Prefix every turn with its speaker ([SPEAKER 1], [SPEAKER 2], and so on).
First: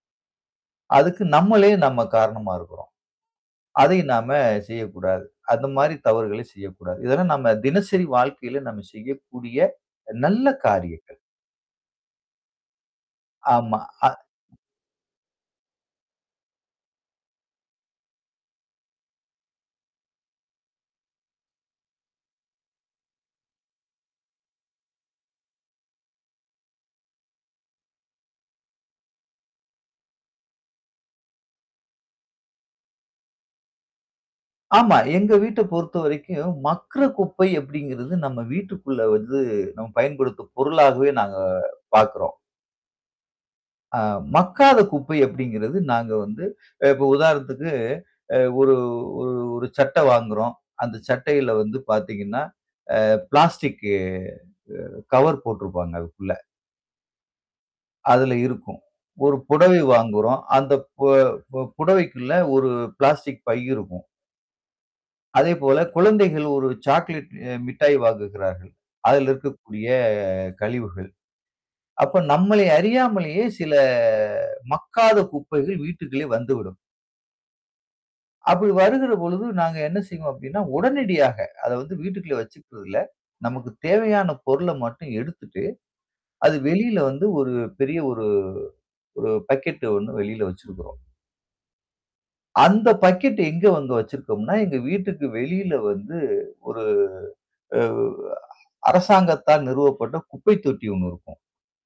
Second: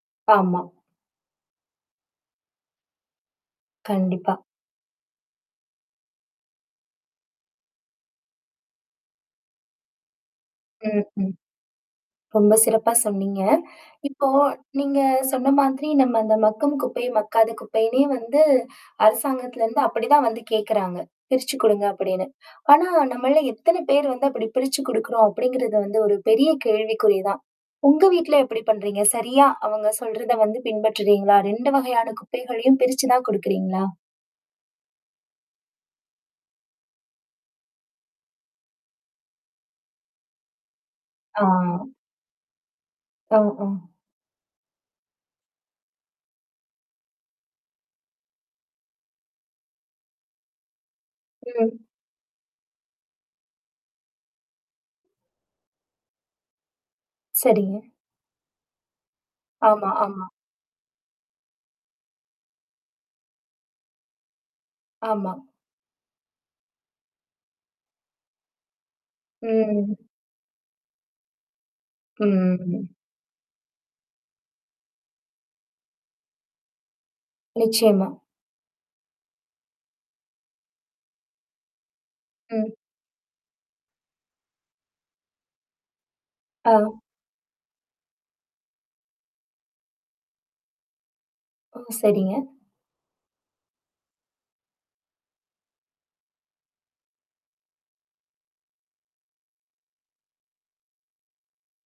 [SPEAKER 1] ஆமா.
[SPEAKER 2] அதுக்கு, நம்மளே நம்ம காரணமா இருக்குறோம். அதையும் நாம
[SPEAKER 1] கண்டிப்பா.
[SPEAKER 2] செய்யக்கூடாது. அந்த மாதிரி தவறுகளை செய்யக்கூடாது. இதெல்லாம் நாம தினசரி வாழ்க்கையில நாம செய்யக்கூடிய நல்ல
[SPEAKER 1] ம்.
[SPEAKER 2] காரியங்கள்.
[SPEAKER 1] ம். ரொம்ப சிறப்பா சொன்னீங்க.
[SPEAKER 2] ஆமா. அ
[SPEAKER 1] இப்போ நீங்க சொன்ன மாதிரி, நம்ம அந்த மக்கும் குப்பை, மக்காத குப்பைனே வந்து அரசாங்கத்துல இருந்து அப்டி தான் வந்து கேட்குறாங்க. பிரிச்சு கொடுங்க அப்டின்னு. ஆனா நம்மள்ல எத்தன பேர் வந்து அப்டி பிரிச்சு கொடுக்குறோம் அப்டிங்கறது வந்து, ஒரு பெரிய கேள்விக்குறி தான். உங்க வீட்ல எப்டி பண்றீங்க? சரியா, அவங்க சொல்றத வந்து பின்பற்றுறீங்களா? 2 வகையான குப்பைகளையும் பிரிச்சு தான் கொடுக்குறீங்களா?
[SPEAKER 2] ஆமா, எங்க வீட்ட பொறுத்த வரைக்கும், மக்குற குப்பை அப்டிங்கறது, நம்ம வீட்டுக்குள்ள வந்து, நம்ம பயன்படுத்தும் பொருளாகவே நாங்க
[SPEAKER 1] ஆ.
[SPEAKER 2] பார்க்குறோம்.
[SPEAKER 1] ஒ. ஒ.
[SPEAKER 2] அ, மக்காத குப்பை அப்டிங்கறது, நாங்க வந்து, அ, இப்போ உதாரணத்துக்கு, அ ஒரு ஒரு ஒரு சட்ட வாங்குறோம். அந்த சட்டையில வந்து
[SPEAKER 1] ம்.
[SPEAKER 2] பாத்தீங்கனா, அ பிளாஸ்டிக்கு அ கவர் போட்டுருப்பாங்க அதுக்குள்ள.
[SPEAKER 1] சரிங்க.
[SPEAKER 2] அதுல இருக்கும். 1 புடவை
[SPEAKER 1] ஆமா, ஆமா.
[SPEAKER 2] வாங்குறோம். அந்த, பு புடவைக்குள்ள ஒரு பிளாஸ்டிக் பை இருக்கும்.
[SPEAKER 1] ஆமா.
[SPEAKER 2] அதே போல குழந்தைகள் 1 சாக்லேட் அ மிட்டாய் வாங்குகிறார்கள். அதில் இருக்கக்கூடிய
[SPEAKER 1] ம்.
[SPEAKER 2] கழிவுகள். அப்ப
[SPEAKER 1] ம்.
[SPEAKER 2] நம்மளை
[SPEAKER 1] ம்.
[SPEAKER 2] அறியாமலேயே சில, மக்காத குப்பைகள் வீட்டுக்குள்ளே வந்துவிடும்.
[SPEAKER 1] நிச்சயமா.
[SPEAKER 2] அப்டி வருகிற பொழுது நாங்க என்ன செய்வோம் அப்டினா, உடனடியாக அத வந்து வீட்டுக்குள்ள
[SPEAKER 1] ம்.
[SPEAKER 2] வச்சுக்கறதில்ல, நமக்கு தேவையான பொருள மட்டும் எடுத்துட்டு, அது
[SPEAKER 1] ஓவ்!
[SPEAKER 2] வெளியில வந்து ஒரு பெரிய ஒரு ஒரு பக்கெட் ஒண்ணு வெளியில வச்சுருக்குறோம்.
[SPEAKER 1] ஓ! சரிங்க.
[SPEAKER 2] அந்த பக்கெட் எங்க வந்து வச்சிருக்கோம்னா, எங்க வீட்டுக்கு வெளியில வந்து ஒரு, உ அ அரசாங்கத்தால் நிறுவப்பட்ட குப்பை தொட்டி 1 இருக்கும்.